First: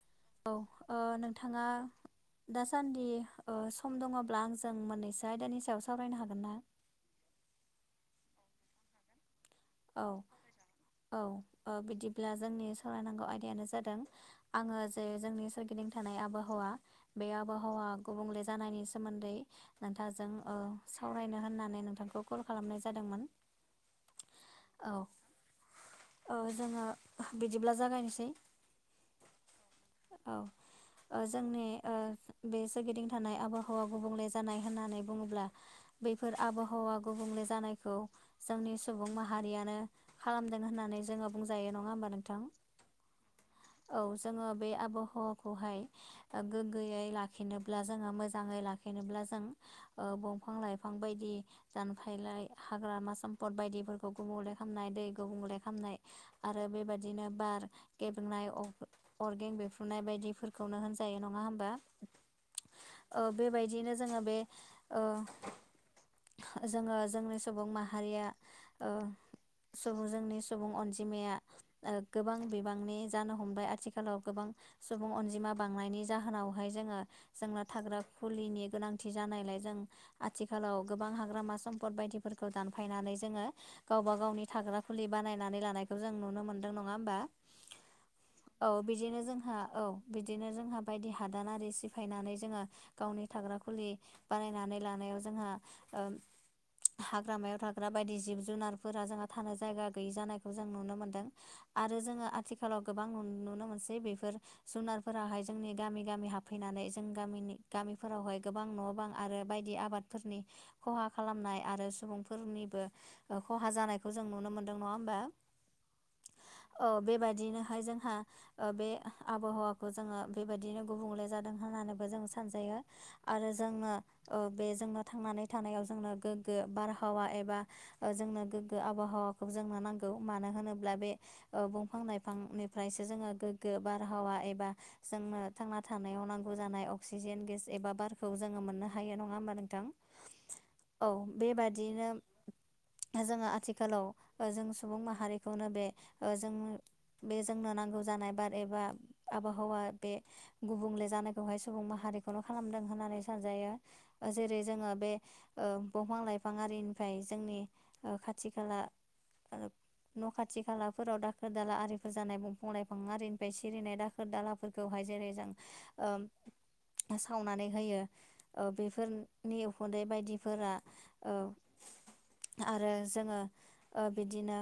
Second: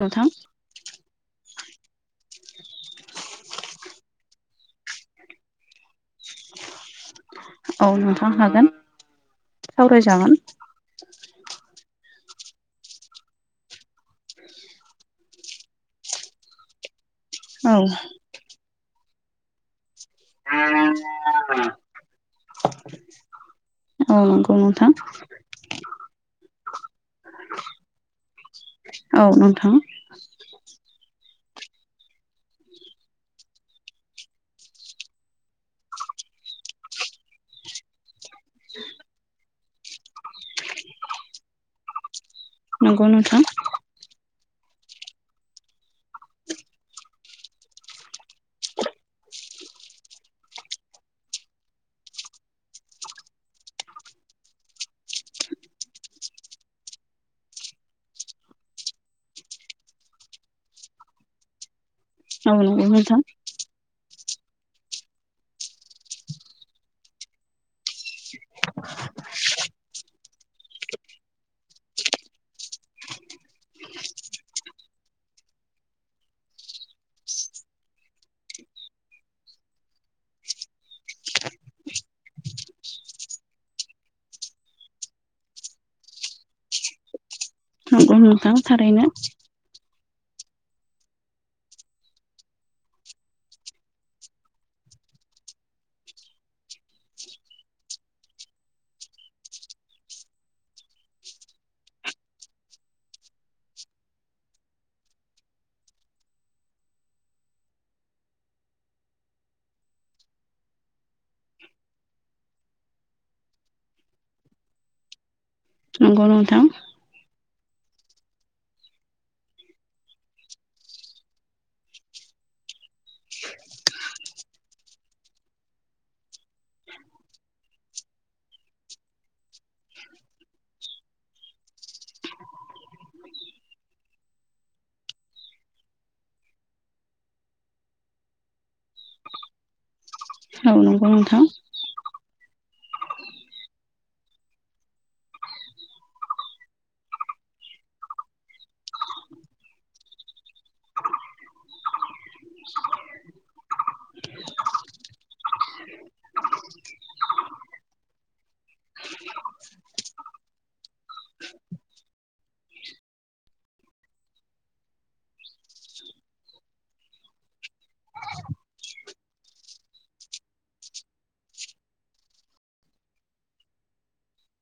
नोंथां। औ ओ नोंथाङा दासान्दि सम दङब्ला आंजों मोन्नैसो आयदानि सायाव सावरायनो हागोन ना? औ नोंथां हागोन। औ, सावरायजागोन औ ओ बिदिब्ला जोंनि सावरायनांगौ आयदायानो जादों। आङो जे जोंनि सोरगिदिं थानाय आबाहावा बे औ आबाहावा गुबुंले जानायनि सोमोन्दै नोंथाजों सावरायनो होननानै नोंथांखौ कल खालामनाय जादोंमोन। अ नंगौ नोंथां। औ जोङो बिदिब्ला जागायनोसै औ नोंथां औ। जोंनि बे सोरगिदिं थानाय आबहावा गुबुंले जानाय होननानै बुङोब्ला। बेैफोर आबहावा गुबुंले जानायखौ जोंनि सुबुं माहारियानो खालामदों होननानै जोङो बुंजायो नङा होमबा नोंथां? नगौ नोंथां। औ जोङो बे आबहावाखौहाय गोग्गोयै लाखिनोब्ला जोङो मोजाङै लाखिनोब्ला जों बंफां -लाइफां बायदि दानफैलाय हाग्रामा, सम्फद बायदि। फोरखौ गुबुंले खामनाय दै गुबुंले खामनाय आरो बेबायदिनो बार गेबेंनाय अर्गें बिफ्रुनाय बायदिफोरखौनो होनजायो नङा। होमबा औ नंगौ नोंथां ओ बेबायदिनो जों जोङो बे ओ जोङो जोंनि सुबुं माहारिया ओ सुबुं जोंनि सुबुं अनजिमाया गोबां बिबांनि जानो हमबाय आथिखालाव गोबां सुबुं अनजिमा बांनायनि जाहोनावहाय जोङो जोंना थाग्रा कुलिनि गोनांथि जानायलाय जों आथिखालाव गोबां हाग्रामा सम्पद बायदिफोरखौ दानफायनानै जोङो गावबा गावनि थाग्रा कुलि बानायनानै लानायखौ जों नुनो मोन्दों नङा होमबा? नंगौ नोंथां औ थारैनो बिदिनो जोंहा औ। बिदिनो जोंहा बायदि हादानारि सिफायनानै जोङो गावनि थाग्रा खुलि बानायनानै लानायाव जोंहा ओ हाग्रामायाव थाग्रा बायदि जिब जुनारफोरा जोंहा थानो जायगा गैयि जानायखौ जों नुनो मोनदों। आरो जोङो आथिखालाव गोबां नुनो मोनसै बेफोर जुनारफोराहाय जोंनि गामि गामि हाबफैनानै जों गामिनि गामिफोरावहाय गोबां न' बां आरो बायदि आबादफोरनि खहा खालामनाय आरो सुबुंफोरनिबो खहा जानायखौ जों नुनो मोनदों नङा होमबा? नंगौ नोंथां। औ बेबायदिनोहाय जोंहा ओ बे आबहावाखौ जोङो बेबायदिनो गुबुंले जादों होननानैबो जों सानजायो। आरो जोङो ओ बे जोंनो थांनानै थानायाव जोंनो गोग्गो बारहावा एबा ओ जोंनो गोगो आबहावाखौ जोंनो नांगौ मानो होनोब्ला बे ओ बंफां लाइफांनिफ्रायसो जोङो गोग्गो बारहावा एबा जोंनो थांना थानायाव नांगौ जानाय अक्सिजेन गेस एबा बारखौ जोङो मोननो हायो नङा होमबा नोंथां? औ। नंगौ औ नोंथां बेबादियैनो जोङो आथिखालाव जों सुबुं माहारिखौनो बे जों बे जोंनो नांगौ जानाय बाद एबा आबहावा बे गुबुंले जानायखौहाय सुबुं माहारिखौनो खालामदों होननानै सानजायो। जेरै जोङो बे ओ बंफां लाइफां आरिनिफ्राय जोंनि ओ खाथि खाला आरो न' खाथि खालाफोराव दाखोर दाला आरिफोर जानाय बंफां लाइफां आरिनिफ्राय सिरिनाय दा दालाफोरखौहाय जेरै जों ओ सावनानै होयो ओ बेफोरनि उखुन्दै बायदिफोरा ओ आरो जोङो ओ बिदिनो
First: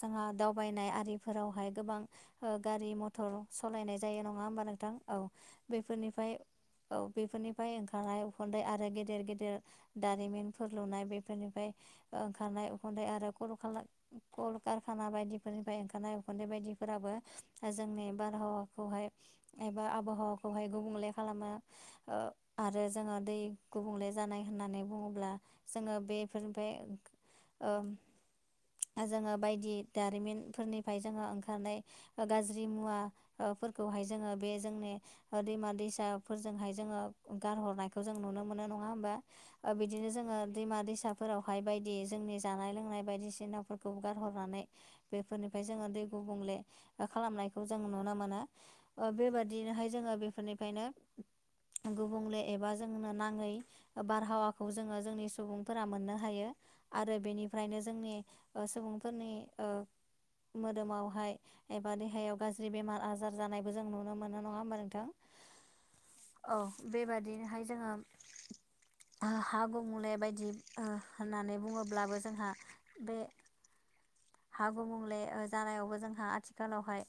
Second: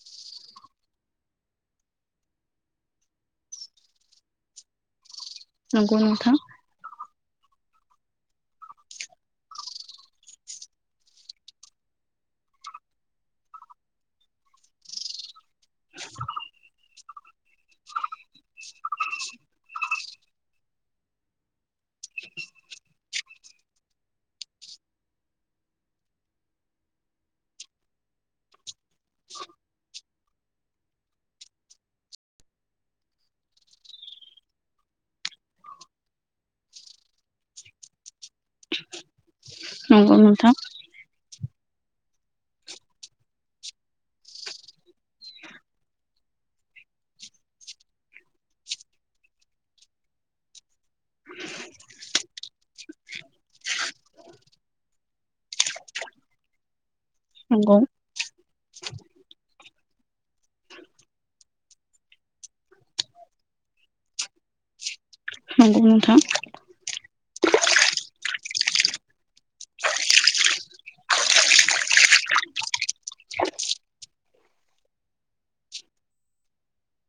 जोंहा दावबायनाय आरिफोरावहाय गोबां ओ गारि मथर सलायनाय जायो नङा होमबा नोंथां? औ नंगौ बेफोरनिफ्राय नोंथां औ बेफोरनिफ्राय ओंखारनाय उखुन्दै आरो गेदेर गेदेर दारिमिनफोर लुनाय बेफोरनिफ्राय ओंखारनाय उखन्दै आरो करखार कल कारखाना बायदिफोरनिफ्राय ओंखारनाय उखुन्दै बायदिफोराबो जोंनि बारहावाखौहाय एबा आबहावाखौहाय गुबुंले खालामो। ओ आरो जोङो दै गुबुंले जानाय होननानै बुङोब्ला जोङो बे ओमफ्राय ओं जोङो बायदि दारिमिनफोरनिफ्राय जोङो ओंखारनाय ओ गाज्रि मुवा ओ फोरखौहाय जोङो बे जोंनि ओ दैमा दैसाफोरजोंहाय जोङो गारहरनायखौ जों नुनो मोनो नङा होमबा? ओ बिदिनो नंगौ जोङो नोंथां दैमा दैसा फोरावहाय बायदि जोंनि जानाय लोंनाय बायदिसिनाफोरखौ गारहरनानै बेफोरनिफ्राय जोङो दै गुबुंले खालामनायखौ जों नुनो मोनो। ओ बेबादिनोहाय जोङो बेफोरनिफ्रायनो गुबुंले एबा जोंनो नाङै बारहावाखौ जोङो जोंनि सुबुंफोर मोननो हायो आरो नंगौ बेनिफ्रायनो जोंनि ओ सुबुंफोरनि ओ मोदोमावहाय एबा देहायाव गाज्रि बेमार आजार जानायबो जों नुनो मोनो नङा होमबा नोंथां? नंगौ नोंथां औ बेबादिनोहाय जोङो हा गुमुनाय बायदि होननानै बुङोब्लाबो जोंहा बे हाग मुंले जानायावबो जोंहा आथिखालावहाय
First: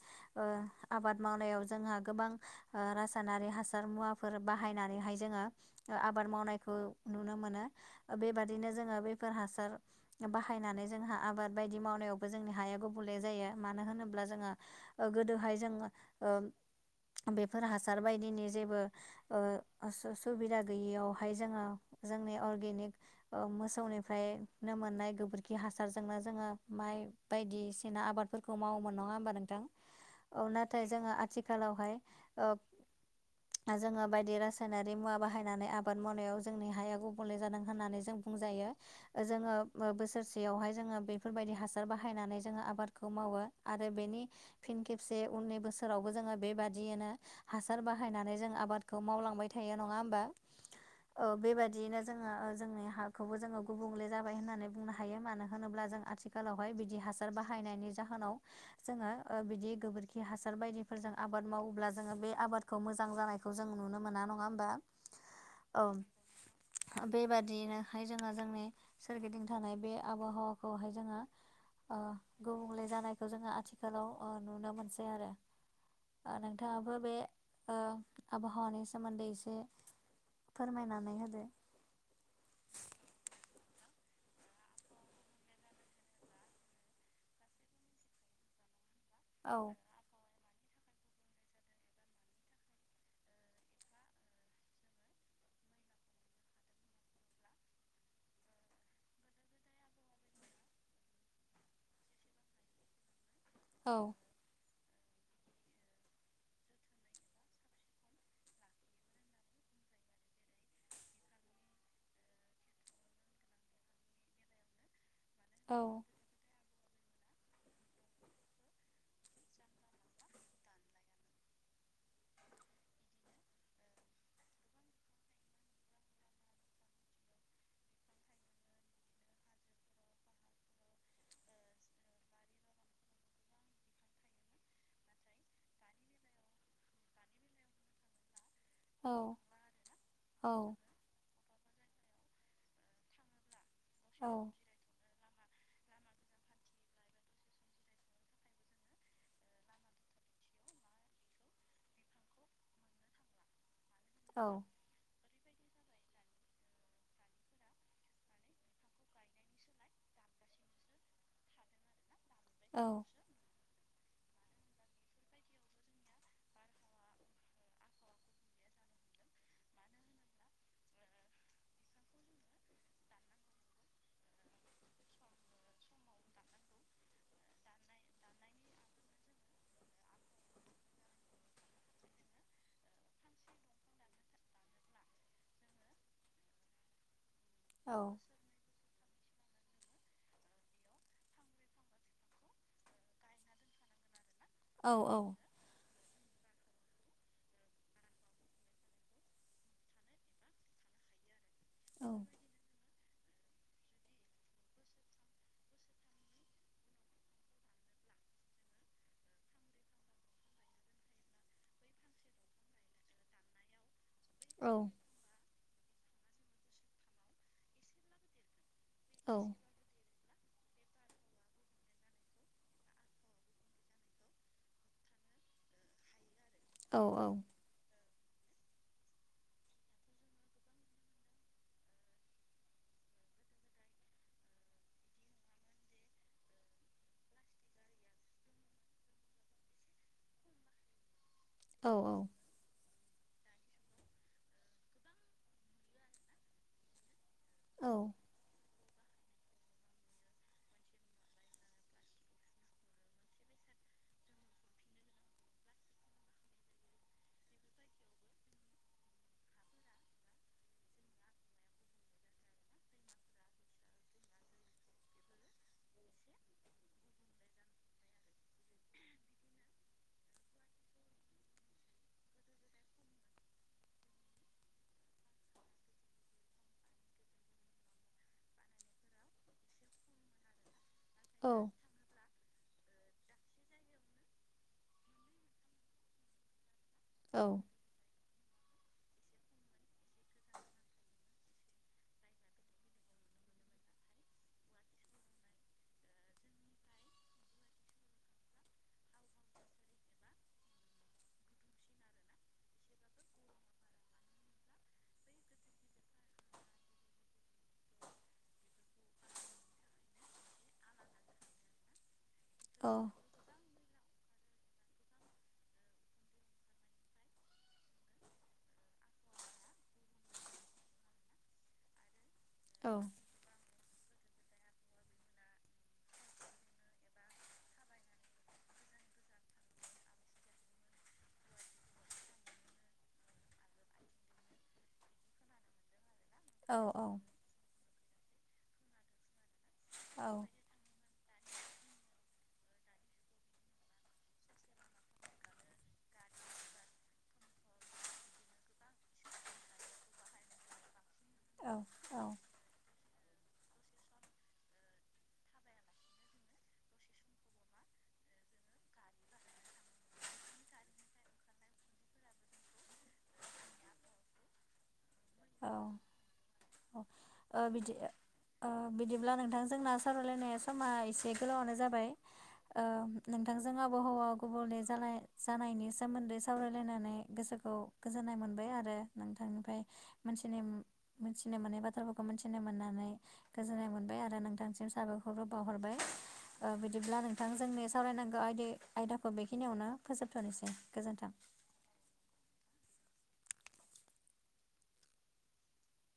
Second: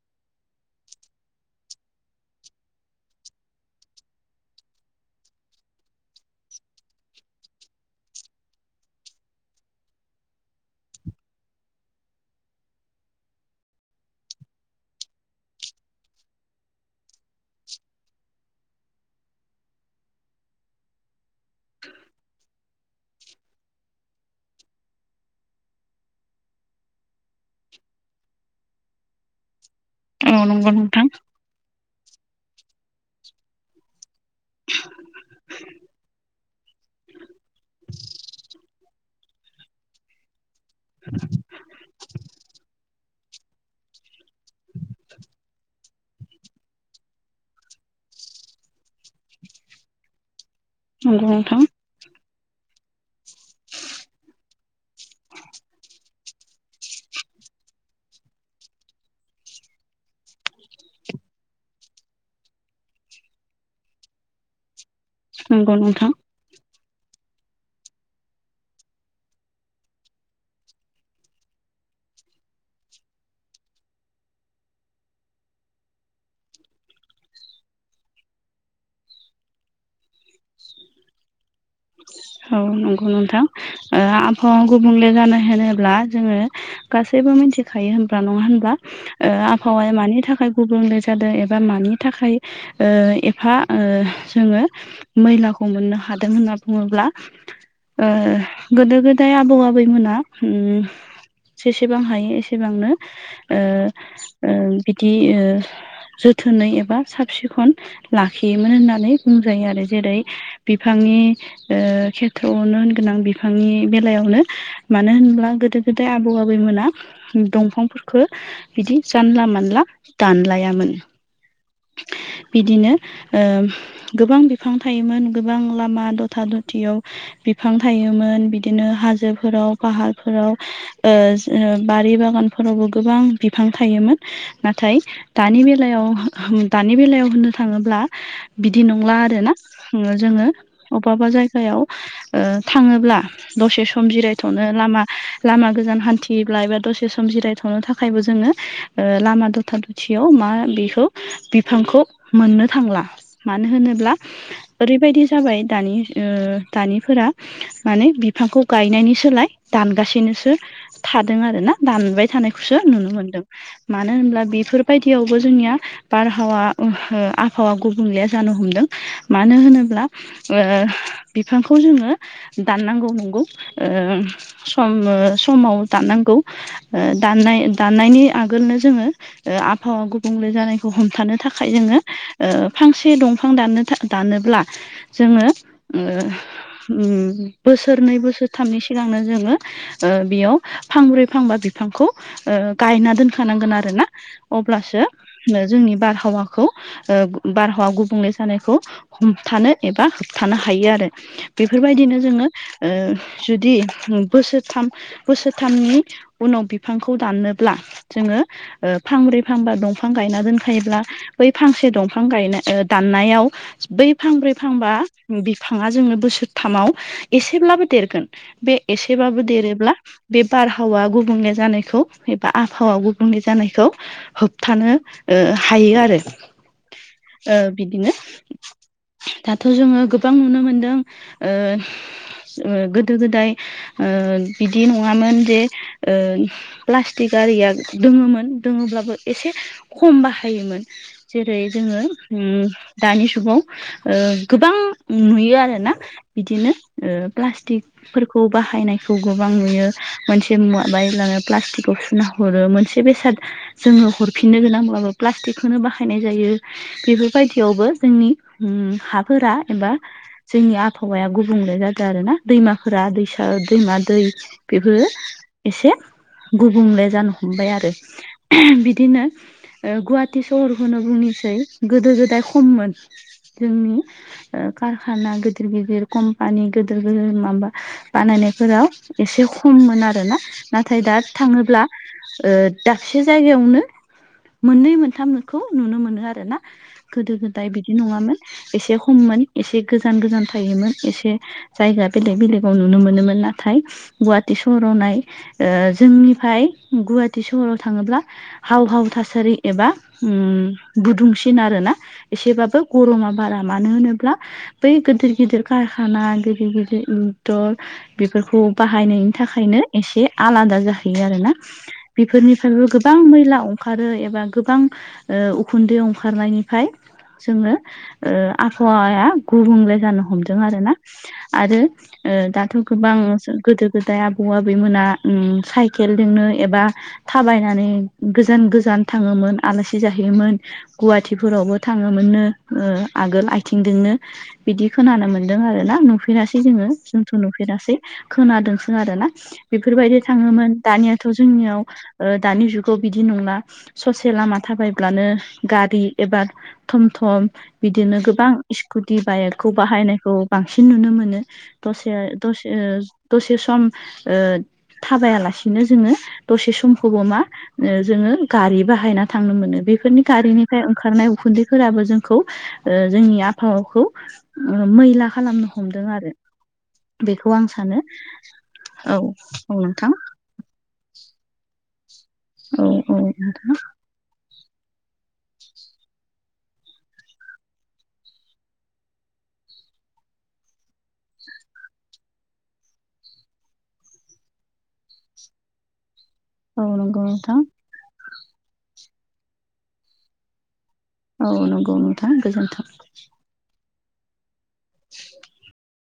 आबाद मावनायाव जोंहा गोबां रासायनारि हासार मुवाफोर बाहायनानैहाय जोङो आबाद मावनायखौ नुनो मोनो बेबादिनो जोङो बेफोर हासार बाहायनानै जोंहा आबाद बायदि मावनायावबो जोंनि हाया गुबुंले जायो मानो होनोब्ला जोङो ओ गोदोहाय जों ओ बेफोर हासार बायदिनि जेबो ओ सु-सुबिदा गैयियावहाय जोङो जोंनि अर्गेनिक ओ मोसौनिफ्रायनो मोननाय गोबोरखि हासारजोंनो जोङो माइ बायदिसिना आबादफोरखौ मावोमोन नङा होमबा नोंथां औ नंगौ नाथाय नोंथां जोङो आथि खालावहाय ओ जोङो बायदि रासायनारि मुवा बाहायनानै आबाद मावनायाव जोंनि हाया गुबुंले जादों होननानै जों बुंजायो जोङो बोसोरसेयावहाय जोङो बेफोरबायदि हासार बाहायनानै जोङो आबादखौ मावो आरो बेनि फिन खेबसे उननि बोसोरावबो जोङो बेबादियनो हासार बाहायनानै जों आबादखौ मावलांबाय थायो नङा होमबा औ नंगौ नोंथां बेबादियैनो जोङो जोंनि हाखौबो जोङो गुबुंले जाबाय होननानै बुंनो हायो मानो होनोब्ला जों आथिखालावहाय बिदि हासार बाहायनायनि जोनाव जोङो बिदि गोबोरखि हासार बायदिफोरजों आबाद मावोब्ला जोङो बे आबाद मोां जानायखौ जों नुनो मोना नङा हबा नंगौ नोंथां औ बेब दिनोहाय जोङो जोंनि सोरगिदिं थानाय बे आबहावाखौहाय जोङो गुबुंले जानायखौ जोङो आथिखालाव नुनो मोनसै आरो नोंथाङाबो बे आबहावानि सोमोन्दै एसे फोरमायनानै होदो औ नंगौ नोंथां आबहावा गुबुंले जानो होनोब्ला जोङो गासैबो मिथिखायो होनब्रा नङा होनब्ला औ आबहावाया मानि थाखाय गुबुंले जादों एबा मानि थाखाय एफा जोङो मैलाखौ मोननो हादों होनना बुङोब्ला गोदो गोदाय आबौ आबैमोना जेसेबां हायो एसेबांनो औ बिदि जोथोनै एबा साब सिखन लाखियोमोन होननानै बुंजायो आरो जेरै बिफांनि ओ खेथ्रआवनो होनगोनां बिफांनि बेलायावनो मानो होनब्ला गोदो औ गोदाय आबौ आबैमोना दंफांफोरफोरखौ बिदि जानला मानला दानलायामोन बिदिनो गोबां बिफां थायोमोन गोबां लामा दथा दथियाव बिफां थायोमोन बिदिनो हाजोफोराव फाहारफोराव ओ बारि बागानफोरावबो गोबां बिफां थायोमोन नाथाय दानि बेलायाव दानि बेलायाव होननो थाङोब्ला बिदि औ नंला आर ना जोङो औ अबावबा जायगायाव थाङोब्ला दसे सम औ जिरायथ'नो लामा लामा गोजान हान्थियोब्ला एबा दसे सम जिरायथ'नो थाखायबो जोङो लामा दथा खाथियाव मा बेखौ बिफांखौ मोननो थांला मानो होनोब्ला औ ओरैबायदि जाबाय दानि ओ दानिफोरा माने बिफांखौ गायनायनि सोलाय दानगासिनोसो थादों आरो ना दानबाय थानायखौसो औ नुनो मोनदों। मानो होनब्ला बेफोरबायदियावबो जोंनिया बारहावा ओहो आबहावा गुबुंले जानो हमदों मानो होनोब्ला ओह बिफांखौ जोङो दाननांगौ नंगौ ओम सम ओ समाव दाननांगौ ओह दाननाय दाननायनि आगोलनो जोङो ओह आबहावा गुबुंले जानायखौ हमथानो थाखाय जोङो ओह फांसे दंफां दाननो था दानोब्ला जोङो ओह औ बोसोरनै बोसोरथामनि सिगांनो जोङो ओह बेयाव फांब्रै फांबा बिफांखौ ओह गायना दोनखानांगोन आरो ना औ अब्लासो जोंनि बारहावाखौ ओह बारहावा गुबुंले जानायखौ हमथानो एबा होबथानो हायो आरो बेफोरबायदिनो जोङो ओ जुदि बोसोरथाम बोसोरथामनि उनाव बिफांखौ दाननोब्ला जोङो ओह फांब्रै फांबा दंफां गायना दोनखायोब्ला बै फांसे दंफां गायनाय ओह दाननायाव बै फांब्रै फांबा बिफाङा जोंनो बोसोरथामाव एसेब्लाबो देरगोन बे औ एसेबाबो देरोब्ला बे बारहावा गुबुंले जानायखौ एबा आबहावा गुबुंले जानायखौ होबथानो ओ हायो आरो औ औ बिदिनो दाथ' जोङो गोबां नुनो मोनदों ओ ओ गोदो गोदाय ओह बिदि नङामोन जे ओ प्लास्टिक आरिया दोङोमोन दोङोब्लाबो एसे खम बाहायोमोन जेरै जोङो उम दानि समाव गोबां नुयो आरोना बिदिनो ओह औ प्लास्टिकफोरखौ बाहायनाय खौ गोबां नुयो मोनसे मुवा बायब्लानो प्लास्टिकखौ सुना हरो मोनसे बेसाद जोङो हरफिननो गोनांब्लाबो प्लास्टिकखौनो बाहायनाय जायो बेफोरबायदियावबो जोंनि उम हाफोरा एबा जोंनि आबहावाया गुबुंले जादों आरोना दैमाफोरा दैसा दैमा दै बेफोरो एसे गुबुंले जानो हमबाय आरो बिदिनो ओ गुवाहाटि सोहोरखौनो बुंनिसै गोदो गोदाय खममोन जोंनि कारखाना गिदिर गिदिर कम्पानि गिदिर गिदिर माबा बानायनायफोरा एसे खममोन आरोना नाथाय दा थाङोब्ला ओह दाबसे जायगायावनो मोननै मोनथामखौ नुनो मोनो आरो ना गोदो गोदाय बिदि नङामोन एसे हममोन एसे गोजान गोजान थायोमोन एसे जायगा बेलेग बेलेगाव नुनो मोनोमोन नाथाय गुवाहाटि सहराव नाय ओ जोंनिफ्राय गुवाहाटि सहराव थाङोब्ला हाव हाव थासारि एबा हुम गुदुंसिन आरोना एसेबाबो गरमा बारा मानो होनोब्ला बै गिदिर गिदिर कारखाना गिदिर गिदिर इटन बेफोरखौ बाहायनायनि थाखायनो एसे आलादा जाहैयो आरोना बेफोरनि गोबां मैला अंखारो एबा गोबां उखुन्दै अंखारनायनिफ्राय जोङो ओ आबहावाया गुबुंले जानो हमदों आरोना आरो ओह दाथ' गोबां गोदो गोदाय आबौ आबैमोना उम साइकेलजोंनो एबा थाबायनानै गोजान गोजान थाङोमोन आलासि जाहैयोमोन गुवाहाटिफोरावबो थाङोमोननो ओ आगोल आथिंजोंनो बिदि खोनानो मोनदों आरो ना नुफेरासै जोङो जों नुफेरासै खोनादोंसो आरो ना बेफोरबायदि थाङोमोन दानियाथ' जोंनियाव दानि जुगाव बिदि नंला ससे लामा थाबायब्लानो गारि एबा थम थम बिदिनो गोबां स्कुटि बाइकखौ बाहायनायखौ बांसिन नुनो मोनो औ दसे द दसे सम थाबायालासिनो जोङो दसे समखौबो मा जोङो गारि बाहायना थांनो मोनो बेफोरनि गारिनिफ्राय ओंखारनाय उखुन्दैफोराबो जोंखौ जोंनि आफहावाखौ मैला खालामनो औ औ हमदों आरो। बेखौ आं बिदि सानो औ बिदिब्ला औ नोंथांजोंना नोंथां सावरायलायनाय समा एसे गोलावनो जाबाय औ औ नोंथां नोंथांजों आबहावा गुबुंले जालाय जानायनि सोमोन्दै सावरायलायनानै गोसोखौ गोजोननाय मोनबाय आरो नोंथांनिफ्रायथि मोनथिनो मोनथिनो मोननाय बाथ्राफोरखौ खौ मिथिनो मोननानै गोजोननाय मोनबाय आरो नोंथांसिम साबाखौरबो बावहरबाय औ बिदिब्ला नंगौ नोंथां जोंनि सावरायनांगौ आयदि आयदाखौ बेखिनियावनो फोजोबथ'नोसै गोजोन्थों। औ नंगौ नोंथां गोजोन्थों। [unintelligible]